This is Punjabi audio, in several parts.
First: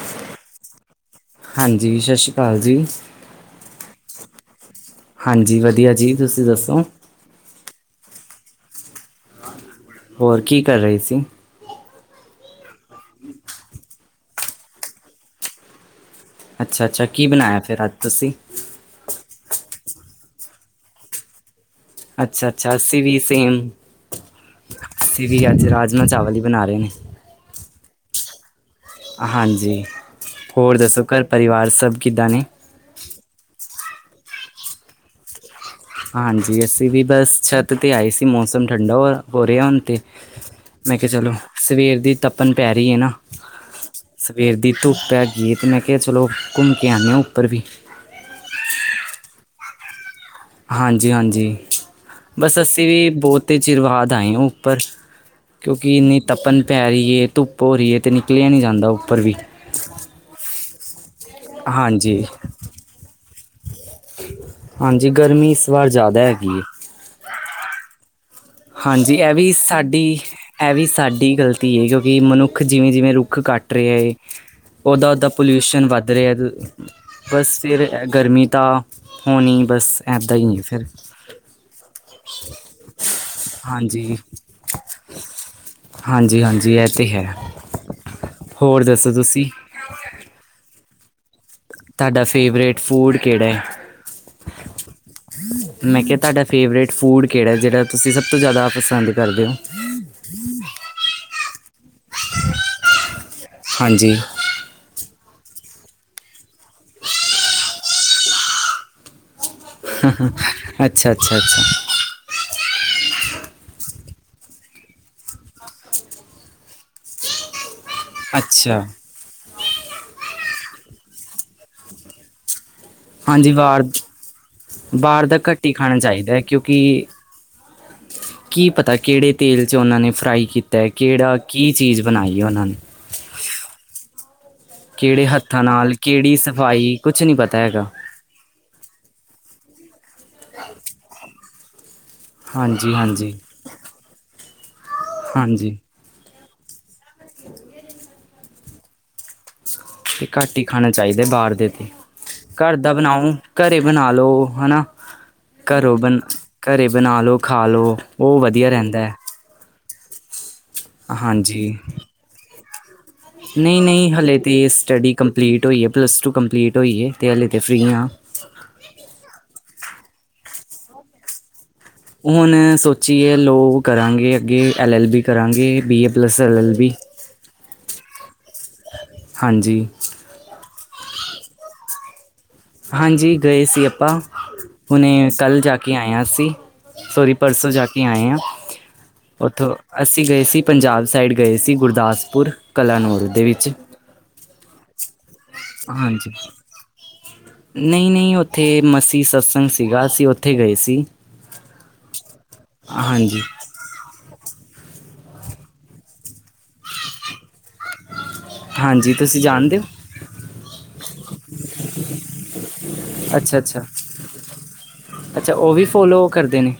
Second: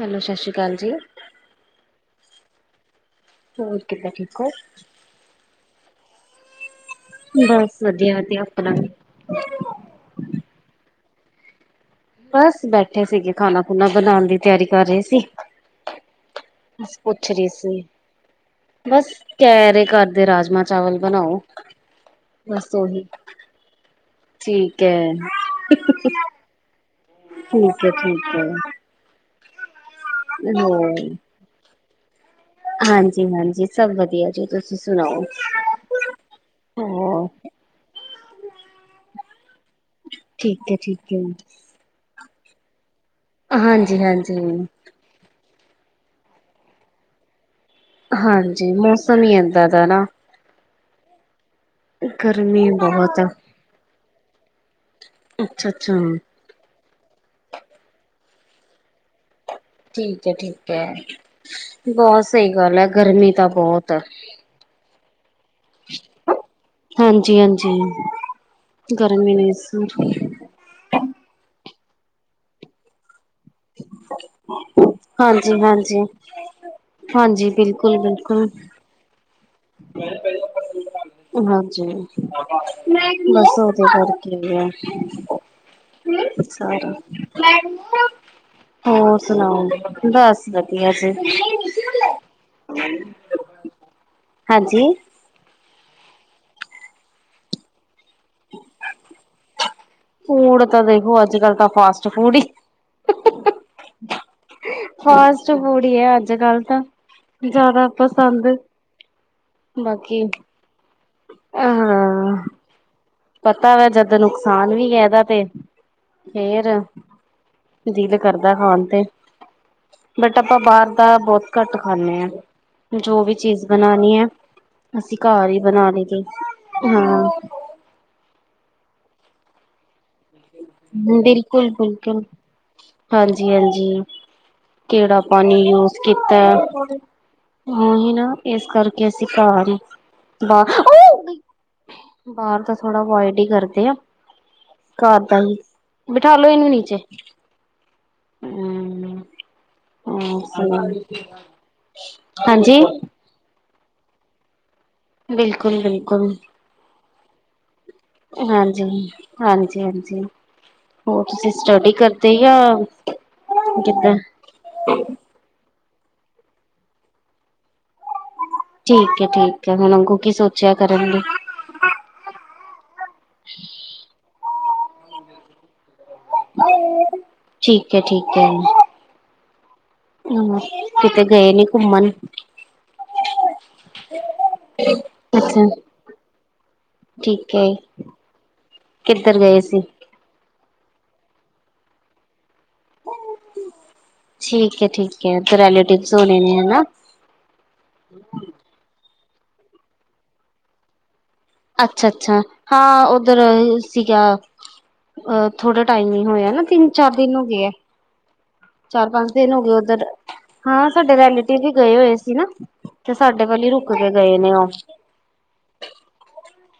ਹੈਲੋ ਸਤਿ ਸ਼੍ਰੀ ਅਕਾਲ ਜੀ ਹਾਂਜੀ, ਸ਼ਾਸ਼ੀ ਕਾਲ ਜੀ। ਹੋਰ ਕਿੱਦਾਂ, ਠੀਕ ਓ? ਹਾਂਜੀ, ਵਧੀਆ ਜੀ । ਤੁਸੀਂ ਦੱਸੋ? ਬਸ ਵਧੀਆ-ਵਧੀਆ ਆਪਣਾ। ਹੋਰ ਕੀ ਕਰ ਰਹੇ ਸੀ? ਬਸ ਬੈਠੇ ਸੀਗੇ, ਖਾਣਾ ਖੂਣਾ ਬਣਾਉਣ ਦੀ ਤਿਆਰੀ ਕਰ ਰਹੇ ਸੀ। ਅੱਛਾ ਬਸ, ਅੱਛਾ ਕੀ ਪੁੱਛ ਰਹੀ ਬਣਾਇਆ ਸੀ ਫਿਰ ਅੱਜ ਤੁਸੀਂ । ਬਸ ਕਹਿ ਰਹੇ ਘਰ ਦੇ, ਰਾਜਮਾਂਹ ਚਾਵਲ ਬਣਾਓ। ਬਸ ਅੱਛਾ-ਅੱਛਾ, ਅੱਸੀ ਉਹੀ ਵੀ ਸੇਮ। ਠੀਕ ਹੈ ਅਸੀਂ ਵੀ ਅੱਜ ਰਾਜਮਾਂ ਚਾਵਲ ਹੀ ਬਣਾ ਰਹੇ ਨੇ। ਠੀਕ ਐ- ਠੀਕ ਐ । ਹਾਂਜੀ, ਹੋਰ ਦੱਸੋ ਘਰ ਪਰਿਵਾਰ ਸਭ ਕਿੱਦਾਂ ਨੇ? ਹਾਂਜੀ- ਹਾਂਜੀ, ਸਭ ਵਧੀਆ ਜੀ । ਤੁਸੀਂ ਸੁਣਾਓ ਹਾਂਜੀ, ਅਸੀਂ ਵੀ ਹੋਰ ਬਸ ਛੱਤ ਤੇ ਆਏ ਸੀ। ਮੌਸਮ ਠੰਡਾ ਹੋਇਆ ਹੋਇ ਰਿ ਹਣ ਤੇ, ਠੀਕ ਹੈ ਮੈਂ ਕਿਹਾ ਠੀਕ ਚਲੋ ਹੈ ਸਵੇਰ ਦੀ ਤੱਪਣ ਪੈ ਰਹੀ ਏ ਨਾ। ਹਾਂਜੀ ਹਾਂਜੀ ਸਵੇਰ ਦੀ ਧੁੱਪ ਹੈੈਗੀ ਏ, ਤੇ ਮੈਂ ਕਿਹਾ ਚਲੋ ਘੁੰਮ ਕੇ ਆਨੇ ਆ ਉੱਪਰ ਵੀ। ਹਾਂਜੀ, ਮੌਸਮ ਹੀ ਇੱਦਾਂ ਦਾ ਨਾ। ਹਾਂਜੀ- ਹਾਂਜੀ, ਬਸ ਗਰਮੀ ਅਸੀਂ ਵੀ ਬਹੁਤ ਆ। ਬਹੁਤੇ ਚਿਰ ਬਾਅਦ ਆਏ ਹਾਂ ਉੱਪਰ, ਅੱਛਾ ਕਿਉੰਕਿ ਅੱਛਾ ਇੰਨੀ ਤਪਨ ਪੈ ਰਹੀ ਏ, ਧੁੱਪ ਹੋ ਰਹੀ ਏ ਤੇ ਨਿਕਲਿਆ ਨਹੀਂ ਜਾਂਦਾ ਉੱਪਰ ਵੀ। ਠੀਕ ਹੈ-ਠੀਕ ਹੈ, ਹਾਂਜੀ ਬਹੁਤ ਸਹੀ ਗੱਲ ਐ। ਗਰਮੀ ਤਾਂ ਬਹੁਤ ਹੈ। ਹਾਂਜੀ, ਗਰਮੀ ਇਸ ਵਾਰ ਜ਼ਿਆਦਾ ਹੈਗੀ ਏ । ਜੀ ਹਾਂਜੀ, ਇਹ ਵੀ ਸਾਡੀ, ਇਹ ਵੀ ਸਾਡੀ ਗ਼ਲਤੀ ਏ। ਕਿਉਂਕਿ ਮਨੁੱਖ ਜਿਵੇਂ-ਜਿਵੇਂ ਰੁੱ ਰੁੱਖ ਕੱਟ ਰਿਹਾ ਏ, ਓਦਾਂ ਓਦਾਂ ਹਾਂਜੀ ਪੋਲਿਊਸ਼ਨ ਹਾਂਜੀ ਵੱਧ ਰਿਹਾ। ਤੇ ਹਾਂਜੀ ਬਸ ਫਿਰ ਬਿਲਕੁਲ ਇਹ ਗਰਮੀ ਬਿਲਕੁਲ ਤਾਂ ਹੋਨੀ, ਬਸ ਏਦਾਂ ਹੀ ਏ ਫਿਰ। ਹਾਂਜੀ, ਬਸ ਓਦੇ ਹਾਂਜੀ ਕਰਕੇ ਹੀ ਏ। ਹਾਂਜੀ ਹਾਂਜੀ ਇਹ ਸਾਰੇ ਤੇ ਹੈ ਦੱਸੋ ਹੋਰ ਤੁਸੀਂ ਸੁਨਾਓ, ਬਸ ਵਧੀਆ ਜੀ। ਤੁਹਾਡਾ ਫੇਵਰੇਟ ਫੂਡ ਕਿਹੜਾ? ਹਾਂਜੀ ਮੈਂ ਕਿਹਾ ਤੁਹਾਡਾ ਫੇਵਰੇਟ ਫੂਡ ਕਿਹੜਾ, ਜਿਹੜਾ ਤੁਸੀਂ ਸਭ ਤੋਂ ਜ਼ਿਆਦਾ ਪਸੰਦ ਕਰਦੇ ਓ? ਫੂਡ ਤਾਂ ਦੇਖੋ, ਅੱਜ ਕੱਲ ਤਾਂ ਫਾਸਟ ਫੂਡ ਈ ਹਾਂਜੀ ਫਾਸਟ ਫੂਡ ਹੀ ਏ, ਅੱਜ ਕੱਲ ਤਾਂ। ਜ਼ਿਆਦਾ ਪਸੰਦ। ਬਾਕੀ ਅੱਛਾ- ਛਾ-ਛਾ ਅ ਪਤਾ ਵਾ, ਜਦ ਨੁਕਸਾਨ ਵੀ ਏ ਇਹਦਾ ਤੇ, ਫੇਰ ਦਿਲ ਤੇ ਕਰਦਾ ਅੱਛਾ ਖਾਨ ਤੇ। ਬਟ ਆਪਾਂ ਬਾਹਰ ਤਾਂ ਬਹੁਤ ਘੱਟ ਖਾਂਨੇ ਆ ।ਜੋ ਵੀ ਹਾਂਜੀ ਚੀਜ਼ ਬਾਹਰ ਬਨਾਣੀ ਏ ਬਾਹਰ ਦਾ ਘਟ ਈ ਖਾਣਾ ਚਾਹੀਦਾ ਕਿਉਂਕਿ। ਹਾਂ ਕੀ ਪਤਾ ਕਿਹੜੇ ਤੇਲ 'ਚ ਉਹਨਾਂ ਨੇ। ਫਰਾਈ ਕੀਤਾ ਏ ਕਿਹੜਾ ਕੀ ਬਿਲਕੁਲ ਚੀਜ਼ ਬਿਲਕੁਲ ਬਨਾਈ ਏ ਉਹਨਾਂ ਨੇ। ਹਾਂਜੀ ਹਾਂਜੀ ਕਿਹੜਾ ਕਿਹੜੇ ਪਾਣੀ ਹੱਥਾਂ ਯੂਜ ਨਾਲ ਕਿਹੜੀ ਕੀਤਾ ਸਫਾਈ ਕੁਛ ਨਹੀਂ ਪਤਾ ਹੈਗਾ। ਉਹੀ ਨਾ ਇਸ ਕਰਕੇ ਅਸੀਂ ਘਰ ਹੀ ਬਾਹਰ ਤਾਂ ਹਾਂਜੀ ਥੋੜਾ ਹਾਂਜੀ ਅਵਇਡ ਈ ਕਰਦੇ ਆ। ਘਰਦਾ ਈ। ਹਾਂਜੀ ਠਾ ਲੋੋ ਇਨੂੰ ਨੀਚੇ । ਤੇ ਘੱਟ ਹੀ ਖਾਣਾ ਚਾਹੀਦਾ ਬਾਹਰ ਦੇ ਤੇ ਘਰ ਹਾਂਜੀ ਦਾ ਬਨਾਓ। ਘਰੇ ਬਨਾ ਲਓ ਹਨਾ। ਬਿਲਕੁਲ ਘਰੋਂ ਬਨ ਬਿਲਕੁਲ ਘਰੇ ਬਨਾ ਲਓ ਖਾ ਲਓ ਉਹ ਵਧੀਆ ਹਾਂਜੀ, ਰਹਿੰਦਾ । ਹਾਂਜੀ, ਹਾਂਜੀ। ਹੋਰ ਤੁਸੀਂ ਸਟੱਡੀ ਕਰਦੇ ਯਾ । ਨਈ ਨਈ ਹਲੇ ਤੇ ਸਟੱਡੀ ਕੰਪਲੀਟ ਹੋਈ ਏ। ਪਲੱਸ ਟੂ ਕੰਪਲੀਟ ਹੋਈ ਏ ਹਲੇੇ ਤੇ ਫਰੀ ਆ। ਠੀਕ ਏ ਠੀਕ ਏ ਹੁਣ ਅੱਗੋਂ ਕੀ ਸੋਚਿਆ ਕਰਨ ਲਈ। ਹੁਨ ਸੋਚੀਏ ਲੋ ਕਰਾਂਗੇ ਅੱਗੇ ਐੱਲ ਐੱਲ ਬੀ ਕਰਾਂਗੇ ਬੀ । Plus L L B. ਅ। [inaudible] ਹਾਂਜੀ। ਕਿਤੇ ਗਏ ਨੀ ਘੁੰਮਨ। ਹਾਂਜੀ, ਗਏ ਸੀ ਆਪਾਂ। ਹੁਣੇ ਕੱਲ ਅੱਛਾ, ਜਾ ਕੇ ਆਏਆ ਅਸੀਂ। ਸੋਰੀ ਠੀਕ ਐ। ਪਰਸੋਂ ਜਾ ਕੇ ਆਏ ਹਾਂ। ਕਿੱਧਰ ਗਏ ਉੱਥੋਂ, ਸੀ? ਅਸੀਂ ਗਏ ਸੀ, ਪੰਜਾਬ ਸਾਈਡ ਗਏ ਸੀ ਗੁਰਦਾਸਪੁਰ। ਕਲਾ ਨੂਰ ਦੇ ਵਿੱਚ, ਠੀਕ ਐ, ਠੀਕ ਐ ਤੇ ਰੈਲੇਟਿਵਸ ਹਾਂਜੀ। ਹੋਣੇ ਨੇ ਹਨਾ। ਨਹੀਂ ਨਹੀਂ ਉੱਥੇ ਮਸੀ ਸਤਸੰਗ ਸੀਗਾ ਅਸੀਂ ਉੱਥੇ ਗਏ ਸੀ। ਅੱਛਾ ਅੱਛਾ ਹਾਂ ਉੱਧਰ ਹਾਂਜੀ ਸੀਗਾ। ਅਹ ਥੋੜ੍ਹਾ ਟਾਈਮ ਹੀ ਹੋਇਆ ਨਾ ਤਿੰਨ ਚਾਰ ਦਿਨ ਹੋ ਗਏ ਏ। ਚਾਰ ਹਾਂਜੀ ਪੰਜ ਤੁਸੀਂ ਦਿਨ ਹੋ ਗਏ ਜਾਣਦੇ ਉੱਧਰ ਹਾਂ ਸਾਡੇ ਰੈਲੇਟਿਵ ਵੀ ਗਏ ਹੋਏ ਸੀ ਨਾ। ਤੇ ਸਾਡੇ ਅੱਛਾ ਵਲ ਈ ਅੱਛਾ ਰੁਕ ਕੇ ਗਏ ਨੇ ਉਹ। ਅੱਛਾ ਉਹ ਵੀ ਫੋਲੋ ਕਰਦੇ। ਨੇ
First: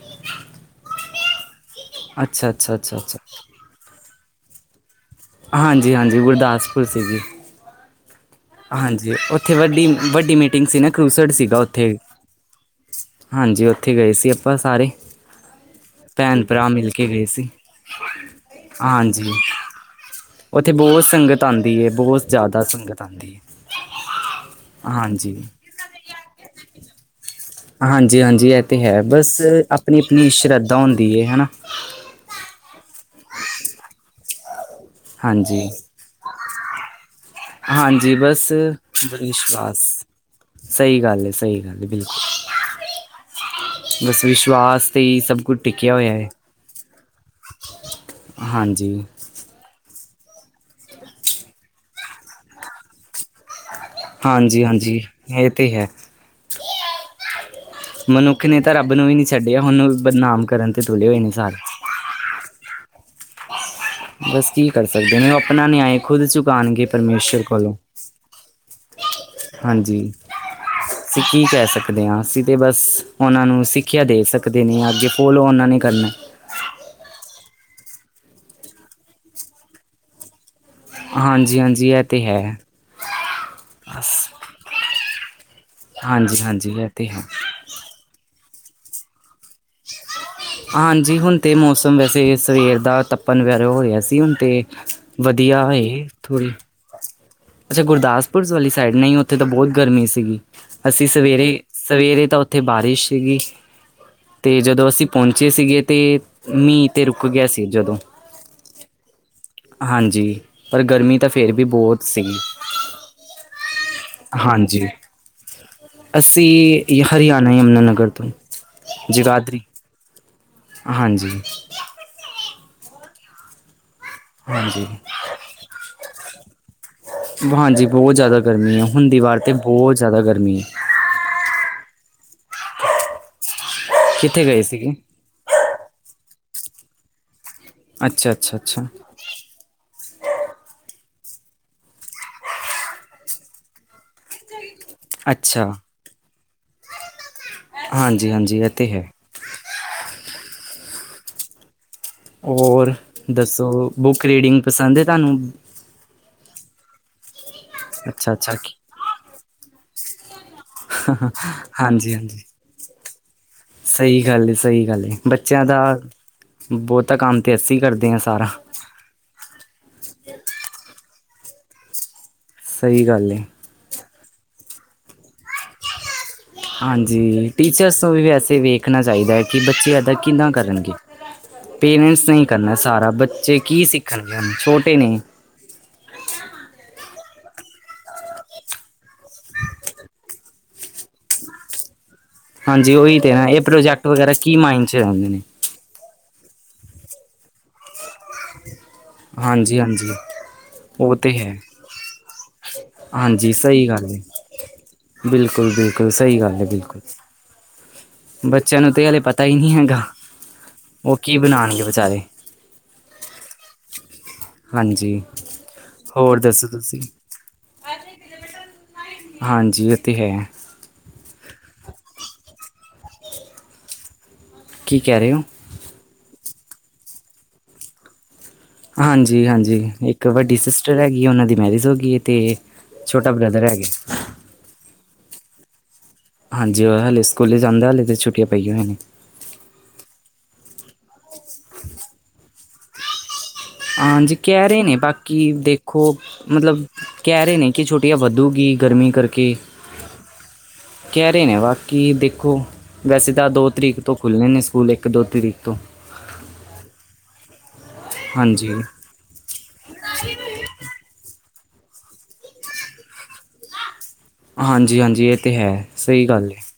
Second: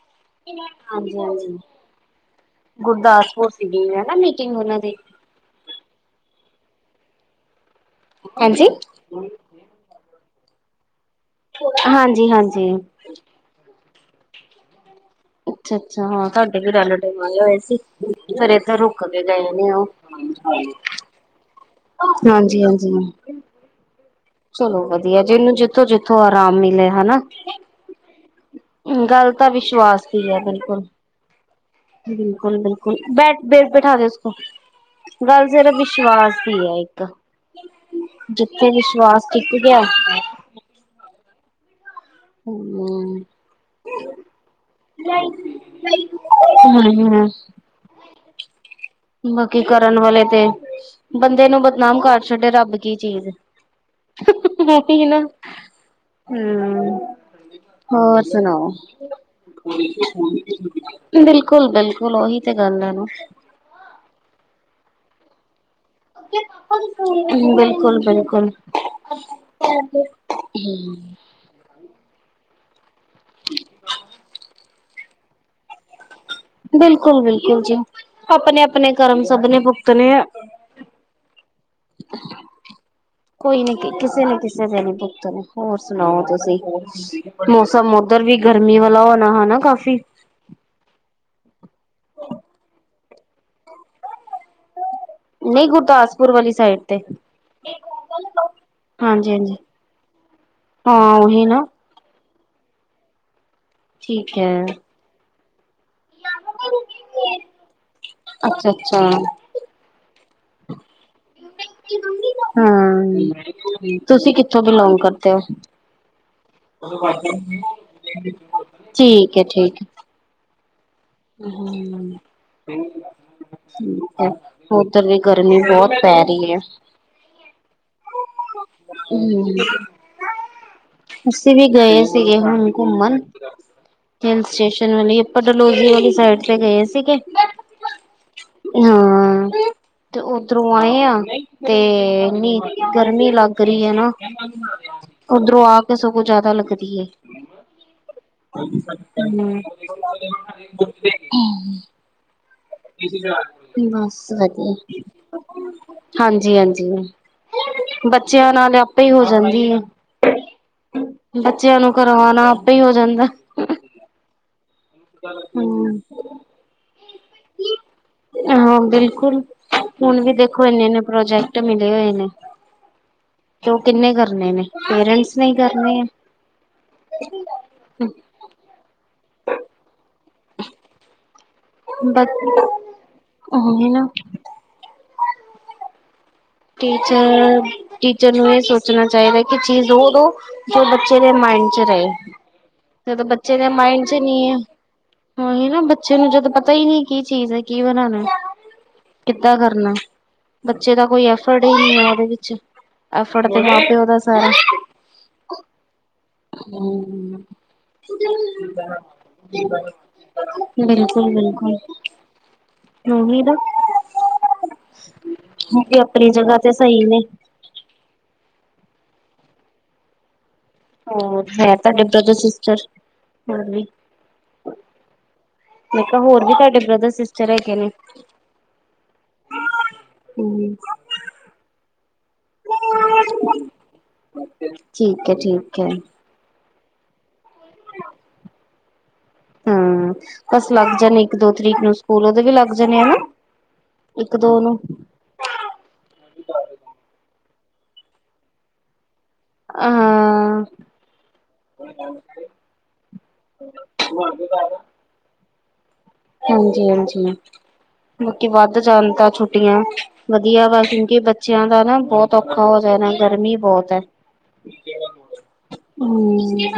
ਹਾਂਜੀ ਹਾਂਜੀ ਅੱਛਾ ਅੱਛਾ ਅੱਛਾ ਅੱਛਾ ਗੁਰਦਾਸਪੁਰ ਸੀਗੀ ਹੈਨਾ। ਤੇ ਉਹਨਾਂ ਦੇ। ਹਾਂਜੀ ਹਾਂਜੀ ਗੁਰਦਾਸਪੁਰ ਸੀ ਜੀ। ਹਾਂਜੀ ਉੱਥੇ ਵੱਡੀ ਵੱਡੀ ਮੀਟਿੰਗ ਸੀ ਨਾ। ਖੂਸੜ ਸੀਗਾ ਉੱਥੇ ਹਾਂਜੀ-ਹਾਂਜੀ ਹਾਂਜੀ ਉੱਥੇ ਗਏ ਸੀ ਆਪਾਂ ਸਾਰੇ। ਅੱਛਾ-ਅੱਛਾ ਹਾਂ ਭੈਣ ਤੁਹਾਡੇ ਭਰਾ ਵੀ ਮਿਲ ਕੇ ਰੈਲੇਟਿਵ ਗਏ ਆਏ ਹੋਏ ਸੀ ਘਰੇ ਤੇ ਰੁਕ ਕੇ ਹਾਂਜੀ ਗਏ ਨੇ ਉਹ। ਉੱਥੇ ਬਹੁਤ ਸੰਗਤ ਆਂਦੀ ਏ ਬਹੁਤ ਜ਼ਿਆਦਾ ਹਾਂਜੀ-ਹਾਂਜੀ। ਸੰਗਤ ਆਂਦੀ ਏ। ਚਲੋ ਵਧੀਆ ਜਿਹਨੂੰ ਜਿੱਥੋਂ ਜਿੱਥੋਂ ਅਰਾਮ ਮਿਲੇ ਹੈਨਾ। ਹਾਂਜੀ ਹਾਂਜੀ ਇਹ ਤੇ ਹੈ ਬਸ ਤਾਂ ਅਪਨੀ ਵਿਸ਼ਵਾਸ ਦੀ ਅਪਣੀ ਹੈ ਸ਼ਰਧਾ ਹੁੰਦੀ ਏ ਹੈਨਾ। ਬਿਲਕੁਲ ਬਿਲਕੁਲ। ਬੈਠ ਤੇ, ਬੈਠਾ ਦੇ ਉਸਕੋ। ਗੱਲ ਹਾਂਜੀ ਸਰਾ ਵਿਸ਼ਵਾਸ ਦੀ ਹੈ, ਇੱਕ। ਹਾਂਜੀ ਜਿੱਥੇ ਵਿਸ਼ਵਾਸ। ਟਿਕ ਗਿਆ ਬਸ, ਸਹੀ ਗੱਲ ਹੈ ਸਹੀ ਗੱਲ ਹੈ। ਬਿਲਕੁਲ ਹੂੰ। ਬਸ ਵਿਸ਼ਵਾਸ ਤੇ ਹੀ ਸਭ ਕੁਝ ਟਿਕਿਆ ਹਾਜੀਂ, ਹੋਇਆ ਹੈ ਹਾ। ਹਾਂਜੀ। ਬਾਕੀ ਕਰਨ ਵਾਲੇ ਤੇ, ਬੰਦੇ ਨੂੰ ਬਦਨਾਮ ਕਰ ਛੱਡੇ। ਰੱਬ ਕੀ ਚੀਜ਼ ਹੈ। ਹਾਂਜੀ ਰੋਟੀ ਹਾਂਜੀ ਸੀ ਨਾ ਇਹ ਤੇ ਹੈ ਹੂੰ। ਹੋਰ ਮਨੁੱਖ ਨੇ ਸੁਣਾਓ? ਤਾਂ ਰੱਬ ਨੂੰ ਵੀ ਨਹੀਂ ਛੱਡਿਆ ਹੁਣ ਉਹ ਬਦਨਾਮ ਕਰਨ ਤੇ ਤੁਲੇ ਹੋਏ ਨੇ ਸਾਰੇ ਬਿਲਕੁਲ-ਬਿਲਕੁਲ ਉਹੀ ਤੇ। ਗੱਲ ਹੈ ਨਾ। ਬਸ, ਕੀ ਕਰ ਸਕਦੇ ਆਪ। ਆਪਣਾ [unintelligible] ਨਿਆਂਏ ਖੁਦ ਚੁਕਾਉਣਗੇ ਪਰਮੇਸ਼ੁਰ ਕੋਲੋਂ। ਬਿਲਕੁਲ ਬਿਲਕੁਲ ਬਿਲਕੁਲ ਹਾਂਜੀ ਅਸੀਂ ਕੀ ਕਹਿ ਸਕਦੇ ਹਾਂ। ਤੇ ਬਸ ਉਹਨਾਂ ਨੂੰ ਸਿੱਖਿਆ ਦੇ ਸਕਦੇ ਨੇ ਅਗੇ ਫੋਲੋ ਉਹਨਾਂ ਨੇ ਕਰਨਾ। ਬਿਲਕੁਲ ਬਿਲਕੁਲ ਜੀ ਆਪਣੇ ਆਪਣੇ ਕਰਮ ਸਭ ਨੇ ਭੁਗਤਣੇ ਆ। ਹਾਂਜੀ ਹਾਂਜੀ ਇਹ ਤੇ ਹੈ ਕੋਈ ਨੀ ਬਸ ਕਿਸੇ ਨੇ ਕਿਸੇ ਦੇ ਨੁ। ਹੋਰ ਸੁਣਾਓ ਹਾਂਜੀ ਤੁਸੀਂ ਹਾਂਜੀ ਇਹ ਤੇ ਹੈ ਮੌਸਮ ਉਧਰ ਵੀ ਗਰਮੀ ਵਾਲਾ ਹੋਣਾ ਹਨਾ। ਕਾਫ਼ੀ ਹਾਂਜੀ ਹੁਣ। ਅਤੇ ਮੌਸਮ ਵੈਸੇ ਸਵੇਰ ਦਾ ਤੱਪਣ ਵਰਾ ਹੋ ਰਿਹਾ ਸੀ ਹੁਣ ਅਤੇ ਵਧੀਆ ਨਹੀਂ ਗੁਰਦਾਸਪੁਰ ਵਾਲੀ ਥੋੜ੍ਹੀ। ਸਾਈਡ ਤੇ ਅੱਛਾ ਗੁਰਦਾਸਪੁਰ ਵਾਲੀ ਸਾਈਡ ਨਹੀਂ ਹਾਂਜੀ ਉੱਥੇ ਤਾਂ ਹਾਂਜੀ ਬਹੁਤ ਗਰਮੀ ਸੀਗੀ ਅਸੀਂ ਹਾਂ ਉਹੀ ਸਵੇਰੇ ਨਾ ਸਵੇ। ਤਾਂ ਉੱਥੇ ਬਾਰਿਸ਼ ਸੀਗੀ ਠੀਕ ਤੇ ਹੈ ਜਦੋਂ ਅਸੀਂ ਪਹੁੰ ਬੱਚੇ ਸੀਗੇ ਤੇ ਮੀਂਹ ਤੇ ਰੁਕ ਗਿਆ ਸੀ ਜਦੋਂ। ਅੱਛਾ-ਅੱਛਾ। ਹਾਂਜੀ ਪਰ ਗਰਮੀ। ਪਾ ਕੇ ਇਹਨੂੰ ਦਬਾ ਕੇ ਤੁਸੀਂ ਬਹੁਤ ਕਿੱਥੋਂ ਸੀ ਤੇ ਉਹਨੇ ਗਲਤੀ ਕਰਨੀ ਉ ਬਿਲੋਂਗ ਕਰਦੇ ਹੋ? [unintelligible] ਅਸੀ ਹਰਿਆਣਾ ਯਮੁਨਾਨਗਰ ਤੋਂ। ਜਗਾਦਰੀ। ਹਾਂਜੀ ਹ ਹਮ ਹ। ਹਾਂਜੀ ਉੱਧਰ ਵੀ ਗਰਮੀ ਬਹੁਤ ਪੈ ਰਹੀ ਹੈ। ਹਾਂਜੀ ਬਹੁਤ ਜ਼ਿਆਦਾ ਗਰਮੀ ਹੈ ਹੁੰਦੀ ਵਾਰ ਤਾਂ ਹੂੰ, ਬਹੁਤ ਜ਼ਿਆਦਾ ਗਰਮੀ ਹੈ। ਅਸੀਂ ਵੀ ਗਏ ਸੀਗੇ ਹੁਣ ਘੁੰਮਣ ਹਿਲ ਕਿੱਥੇ ਗਏ ਸਟੇਸ਼ਨ ਸੀਗੇ ਵਾਲੇ। ਲੀ ਸਾਈਡ ਤੇ ਗਏ ਸੀਗੇ। ਅੱਛਾ ਅੱਛਾ ਅੱਛਾ ਹਾਂ ਤੇ ਉਧਰੋਂ ਆਏ ਆ। ਤੇ ਇਨੀ ਗਰਮੀ ਲੱਗ ਰਹੀ ਹੈ। ਨਾ ਓਧਰੋਂ ਅੱਛਾ ਆ ਕੇ ਸਗੋਂ। ਜ਼ਿਆਦਾ ਲੱਗਦੀ ਹੈ। ਹਾਂਜੀ ਹਾਂਜੀ ਇਹ ਤੇ ਹੈ ਹੂੰ [inaudible] ਹੋਰ ਦੱਸੋ ਬਸ ਬੁੱਕ ਰੀਡਿੰਗ ਪਸੰਦ ਹੈ ਤੁਹਾਨੂੰ ਵਧੀਆ, ਹਾਂਜੀ-ਹਾਂਜੀ। ਅੱਛਾ ਬੱਚਿਆਂ ਅੱਛਾ ਨਾਲ ਆਪੇ ਹੀ ਹੋ ਜਾਂਦੀ ਆ। ਬੱਚਿਆਂ ਨੂੰ ਹਾਂਜੀ ਹਾਂਜੀ ਕਰਵਾਉਣਾ ਆਪੇ ਹੀ ਹੋ ਜਾਂਦਾ। ਸਹੀ ਗੱਲ ਏ ਸਹੀ ਗੱਲ ਏ ਬੱਚਿਆਂ ਹੂੰ। ਦਾ, ਬਹੁਤ ਹਾਂ ਬਿਲਕੁਲ, ਹੁਣ ਵੀ ਦੇਖੋ ਇੰਨੇ-ਇੰਨੇ ਪ੍ਰੋਜੈਕਟ [unintelligible] ਮਿਲੇ ਹੋਏ ਨੇ, ਸਹੀ ਗੱਲ ਹੈ ਤੇ ਉਹ ਕਿੰਨੇ ਕਰਨੇ ਨੇ ਪੇਰੈਂਟਸ ਨੇ ਕਰਨੇ ਆ। ਹਾਂਜੀ ਟੀਚਰਸ ਨੂੰ ਵੀ ਵੈਸੇ ਵੇਖਣਾ ਚਾਹੀਦਾ ਹੈ ਕਿ ਬੱਚੇ ਇੱਦਾਂ ਕਿੱਦਾਂ ਕਰਨਗੇ। ਬ ਪੇਰੈਂਟਸ ਨੇ ਹੀ ਕਰਨਾ ਸਾਰਾ ਬੱਚੇ ਕੀ ਉਹੀ ਨਾ ਸਿੱਖਣਗੇ ਛੋਟੇ ਨੇ। ਟੀਚਰ, ਟੀਚਰ ਨੂੰ ਇਹ ਸੋਚਣਾ ਚਾਹੀਦਾ ਕਿ ਚੀਜ਼ ਹੋ ਦੋ ਜੋ ਬੱਚੇ ਦੇ ਮਾ ਮਾਇੰਡ 'ਚ ਰਹੇ, ਹਾਂਜੀ ਉਹੀ ਜਦੋਂ ਤੇ ਨਾ ਬੱਚੇ ਇਹ ਦੇ ਮਾਇੰਡ ਪ੍ਰੋਜੈਕਟ 'ਚ ਵਗੈਰਾ ਨਹੀ ਕੀ ਆ ਮਾਇੰਡ 'ਚ ਰਹਿੰਦੇ ਨੇ ਆਹੀ ਨਾ ਬੱਚੇ ਨੂੰ ਜਦੋਂ ਪਤਾ ਹੀ ਨਹੀਂ ਕੀ ਚੀਜ਼ ਹੈ ਕੀ ਬਨਾਨਾ। ਕਿੱਦਾਂ ਹਾਂਜੀ ਕਰਨਾ, ਹਾਂਜੀ ਬੱਚੇ ਦਾ ਉਹ ਕੋਈ ਤੇ ਐਫ ਹੈ [unintelligible] ਉਹਦੇ ਵਿੱਚ, ਐਫਟ ਹਾਂਜੀ ਤੇ ਮਾ ਸਹੀ ਪਿਓ ਗੱਲ ਦਾ ਹੈ ਸਾਰਾ। ਬਿਲਕੁਲ ਬਿਲਕੁਲ ਸਹੀ ਗੱਲ ਹੈ ਬਿਲਕੁਲ। ਬੱਚਿਆਂ ਨੂੰ ਤੇ ਹਲੇ ਪਤਾ ਹੀ ਨਹੀਂ ਹੈਗਾ ਉਹ ਕੀ ਬਿਲਕੁਲ-ਬਿਲਕੁਲ। ਬਣਾਉਣਗੇ [unintelligible] ਵਿਚਾਰੇ ਹਾਂਜੀ ਉਹ ਵੀ ਆਪਣੀ ਹੋਰ ਜਗ੍ਹਾ ਦੱਸੋ ਤੇ ਤੁਸੀਂ ਸਹੀ ਨੇ। ਹਾਂਜੀ ਉਹ ਤੇ ਹੈ। ਔਰ ਹੈ ਤੁਹਾਡੇ ਬ੍ਰਦਰ ਸਿਸਟਰ, ਹੋਰ ਵੀ? ਕੀ ਕਹਿ ਰਹੇ ਹੋ ਮੈਂ ਕਿਹਾ ਹੋਰ ਵੀ ਤੁਹਾਡੇ ਬ੍ਰਦਰ-ਸਿਸਟਰ ਹੈਗੇ ਨੇ? ਹਾਂਜੀ-ਹਾਂਜੀ, ਇੱਕ ਵੱਡੀ ਹਮ ਸਿਸਟਰ ਹੈਗੀ ਉਹਨਾਂ ਦੀ ਮੈਰਿਜ ਹੋ ਗਈ। ਤੇ, ਛੋਟਾ ਬ੍ਰਦਰ ਹੈਗੇ। ਠੀਕ ਹੈ ਠੀਕ ਐ। ਹਾਂਜੀ ਉਹ ਹਾਲੇ ਸਕੂਲ ਹੀ ਜਾਂਦਾ ਹਲੇ ਤਾਂ ਛੁੱਟੀਆਂ ਪਈਆਂ ਹੋਈਆਂ ਨੇ। ਹਾਂ ਬਸ ਲੱਗ ਜਾਣੇ ਇੱਕ-ਦੋ ਤਰੀਕ ਨੂੰ ਸਕੂਲ ਉਹਦੇ ਵੀ ਲੱਗ ਜਾਣੇ ਹਨਾ। ਹਾਂਜੀ, ਇੱਕ ਦੋ ਕਹਿ ਨੂੰ ਰਹੇ ਨੇ ਬਾਕੀ ਦੇਖੋ, ਮਤਲਬ ਕਹਿ ਰਹੇ ਨੇ। ਕਿ ਛੋਟੀਆਂ ਵੱਦੂਗੀ, ਗਰਮੀ ਕਰਕੇ। ਹਾਂ ਕੇ ਰੇ ਨੇ ਬਾਕੀ ਦੇਖੋ। ਵੈਸੇ ਤਾਂ ਦੋ ਤਰੀਕ ਤੋਂ, ਖੁੱਲਨੇ ਨੇ ਸਕੂਲ ਇੱਕ, ਦੋ ਤਰੀਕ ਤੋਂ। ਹਾਂਜੀ- ਹਾਂਜੀ। ਬਾਕੀ ਹਾਂਜੀ ਵੱਧ ਜਾਣ ਤਾ ਛੁੱਟੀਆਂ, ਵਧੀਆ ਵਾ ਕਿਉਂਕਿ, ਬੱਚਿਆਂ ਦਾ ਨਾ, ਬਹੁਤ ਔਖਾ ਹੋ ਜਾਏਣਾ, ਗਰਮੀ ਬਹੁਤ ਹੈ। ਹਾਂਜੀ- ਹਾਂਜੀ। ਇਹ ਤੇ ਹੈ। ਸਹੀ ਗੱਲ ਹੈ।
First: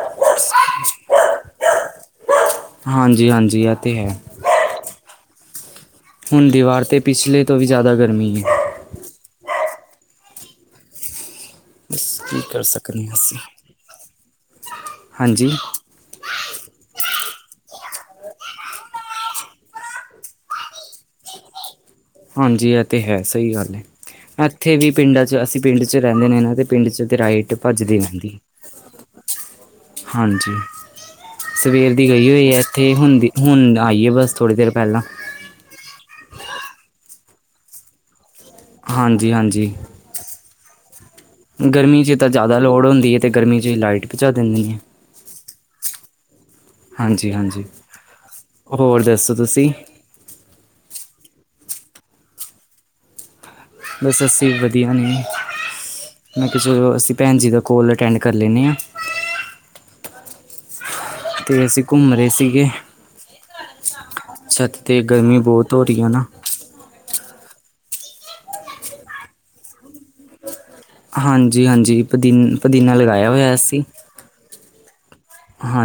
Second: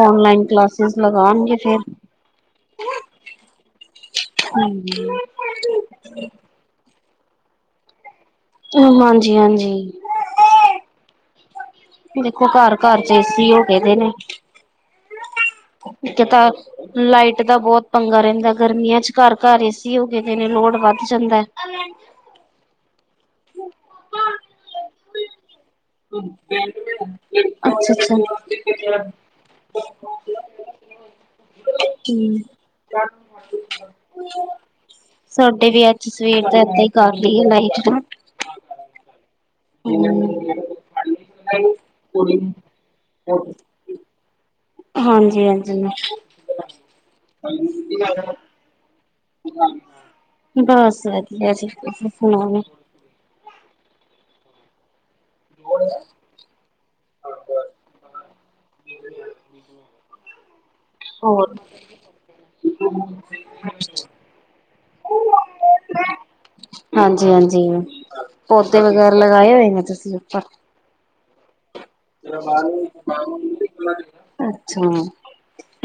ਓਨਲਾਈਨ ਕਲਾਸਿਸ ਲਗਾਉਣਗੇ ਫੇਰ। ਹਾਂਜੀ ਹਾਂਜੀ ਇਹ ਤੇ ਹੈ ਹੂੰ। ਹੁਣ ਦੀ ਵਾਰ ਤੇ, ਪਿਛਲੇ ਤੋਂ ਵੀ ਜ਼ਿਆਦਾ ਗਰਮੀ ਹੈ। ਹਾਂਜੀ- ਹਾਂਜੀ। ਬਸ ਕੀ ਦੇਖੋ, ਕਰ ਘਰ- ਘਰ ਸਕਦੇ ਚ, ਹਾਂ ਏ ਅਸੀਂ ਸੀ ਹੋ ਗਏ ਨੇ, ਨੇ। ਹਾਂਜੀ ਇੱਕ ਤਾਂ, ਲਾਈਟ ਦਾ ਬਹੁਤ। ਪੰਗਾ ਰਹਿੰਦਾ, ਗਰਮੀਆਂ ਚ ਘਰ- ਘਰ, ਏ ਸੀ ਹੋ ਗਏ ਨੇ, ਲੋੜ ਵੱਧ ਜਾਂਦਾ। ਹਾਂਜੀ, ਇਹ ਤੇ ਹੈ। ਸਹੀ ਗੱਲ ਹੈ। ਇੱਥੇ ਵੀ ਪਿੰਡਾਂ ਚ, ਅਸੀਂ ਪਿੰਡ ਚ ਰਹਿੰਦੇ ਨੇ ਨਾ। ਤੇ ਪਿੰਡ ਚ ਤੇ ਲਾਈਟ ਅੱਛਾ ਭੱਜਦੀ ਅੱਛਾ ਰਹਿੰਦੀ। ਹਾਂਜੀ। ਸਵੇਰ ਦੀ ਗਈ ਹੋਈ ਹੈ ਇੱਥੇ ਹੁੰਦੀ ਹੁਣ ਆਈ ਹੈ ਬੱਸ ਥੋੜ੍ਹੀ ਦੇਰ ਪਹਿਲਾਂ। ਸਾਡੇ ਵੀ ਅੱਜ ਸਵੇਰ ਇਏਦਾਂ ਹੀ ਕਰ ਲਈ ਆ ਲਾਈ ਹਾਂਜੀ ਹਾਂਜੀ। ਗਰਮੀ ਚ ਤਾਂ ਜ਼ਿਆਦਾ ਲੋੜ ਹੁੰਦੀ ਹੈ ਤੇ ਗਰਮੀ ਚ ਲਾਈਟ ਭਜਾ ਦਿੰਦੇ ਨੇ। ਹਾਂਜੀ ਹਾਂਜੀ। ਹਾਂਜੀ- ਹਾਂਜੀ, ਹੋਰ ਦੱਸ- ਬਸ ਵਧੀਆ ਜੀ। ਤੁਸੀਂ ਸੁਣਾਓ? ਬਸ, ਅਸੀਂ ਵੀ ਵਧੀਆ ਨੇ। ਮੈਂ ਕਿਹਾ ਚਲੋ, ਅਸੀਂ ਭੈਣ ਜੀ ਦਾ ਕੋਲ ਅਟੈਂਡ ਕਰ ਲੈਂਦੇ ਹਾਂ। ਹੋਰ। ਅਤੇ ਅਸੀਂ ਘੁੰਮ ਰਹੇ ਸੀਗੇ ਛੱਤ ਤੇ ਗਰਮੀ ਬਹੁਤ ਹੋ, ਰਹੀ ਹੈ ਨਾ। ਹਾਂਜੀ, ਹਾਂਜੀ। ਪੌਦੇ ਵਗੈਰਾ ਲਗਾਏ ਹੋਏ ਨੇ? ਤੁਸੀਂ ਉੱਪਰ। ਹਾਂਜੀ ਹਾਂਜੀ ਪੁਦੀਨ ਪੁਦੀਨਾ ਲਗਾਇਆ ਹੋਇਆ ਅਸੀਂ ਅੱਛਾ।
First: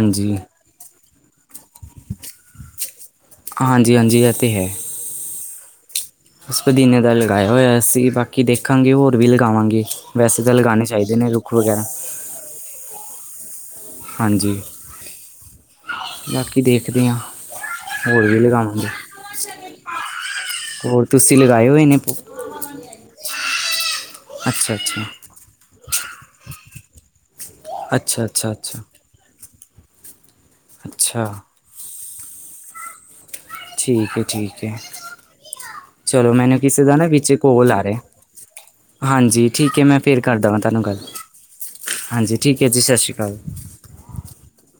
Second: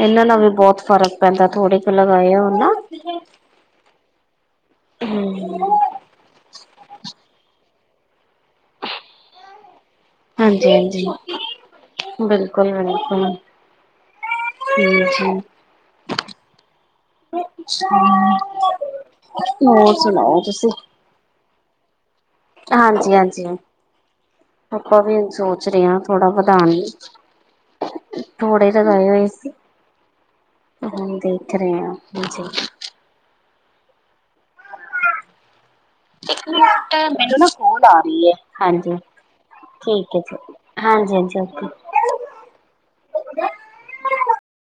ਇਹਨਾਂ ਨਾਲ ਵੀ ਬਹੁਤ ਫਰਕ ਪੈਂਦਾ। ਥੋੜੇ ਕੁ ਲਗਾਏ ਹੋਨ ਨਾ। ਹਾਂਜੀ- ਹਾਂਜੀ, ਇਹ ਤਾਂ ਹੈ। ਹੂੰ। ਬਸ, ਪਦੀਨੇ ਦਾ ਲਗਾਇਆ ਹੋਇਆ ਸੀਂ। ਬਾਕੀ ਦੇਖਾਂਗੇ ਹੋਰ ਵੀ ਲਗਾਵਾਂਗੇ। ਵੈਸੇ, ਤਾਂ ਹਾਂਜੀ ਲਗਾਉਣੇ ਹਾਂਜੀ ਚਾਹੀਦੇ ਨੇ, ਰੁੱਖ ਵਗੈਰਾ। ਹਾਂਜੀ ਠੀ- ਠੀ ਬਾਕੀ, ਦੇਖਦੇ ਆ। ਹੋਰ ਵੀ ਲਗਾਵਾਗੇ। ਹੋਰ ਸੁਣਾਓ ਤੁਸੀਂ? ਗਾਏ ਓਏ ਨੇ। ਹਾਂਜੀ ਹਾਂਜੀ ਅੱਛਾ ਆਪਾਂ ਅੱਛਾ ਵੀ ਸੋਚ ਰਹੇ ਹਾਂ ਥੋੜਾ ਵਧਾਉਣ। ਅੱਛਾ ਅੱਛਾ ਥੋੜੇ ਅੱਛਾ ਜੈ ਗਏ ਹੋਏ ਸੀ। ਅੱਛਾ ਦੇਖ ਰਹੇ ਆ । ਠੀਕ ਹੈ ਠੀਕ ਹੈ। ਚਲੋ ਮੈਨੂੰ ਕਿਸੇ ਦਾ ਨਾ ਵਿੱਚ ਕੋਲ ਆ ਰਿਹਾ ਹਾਂਜੀ ਠੀਕ ਹੈ ਮੈਂ ਫੇਰ ਹੈ ਕਰਦਾਵਾਂ ਤੁਹਾਨੂੰ ਗੱਲ। ਜੀ ਹਾਂਜੀ ਹਾਂਜੀ । ਹਾਂਜੀ ਠੀਕ ਹੈ ਜੀ ਸਤਿ ਸ਼੍ਰੀ ਅਕਾਲ। [unintelligible]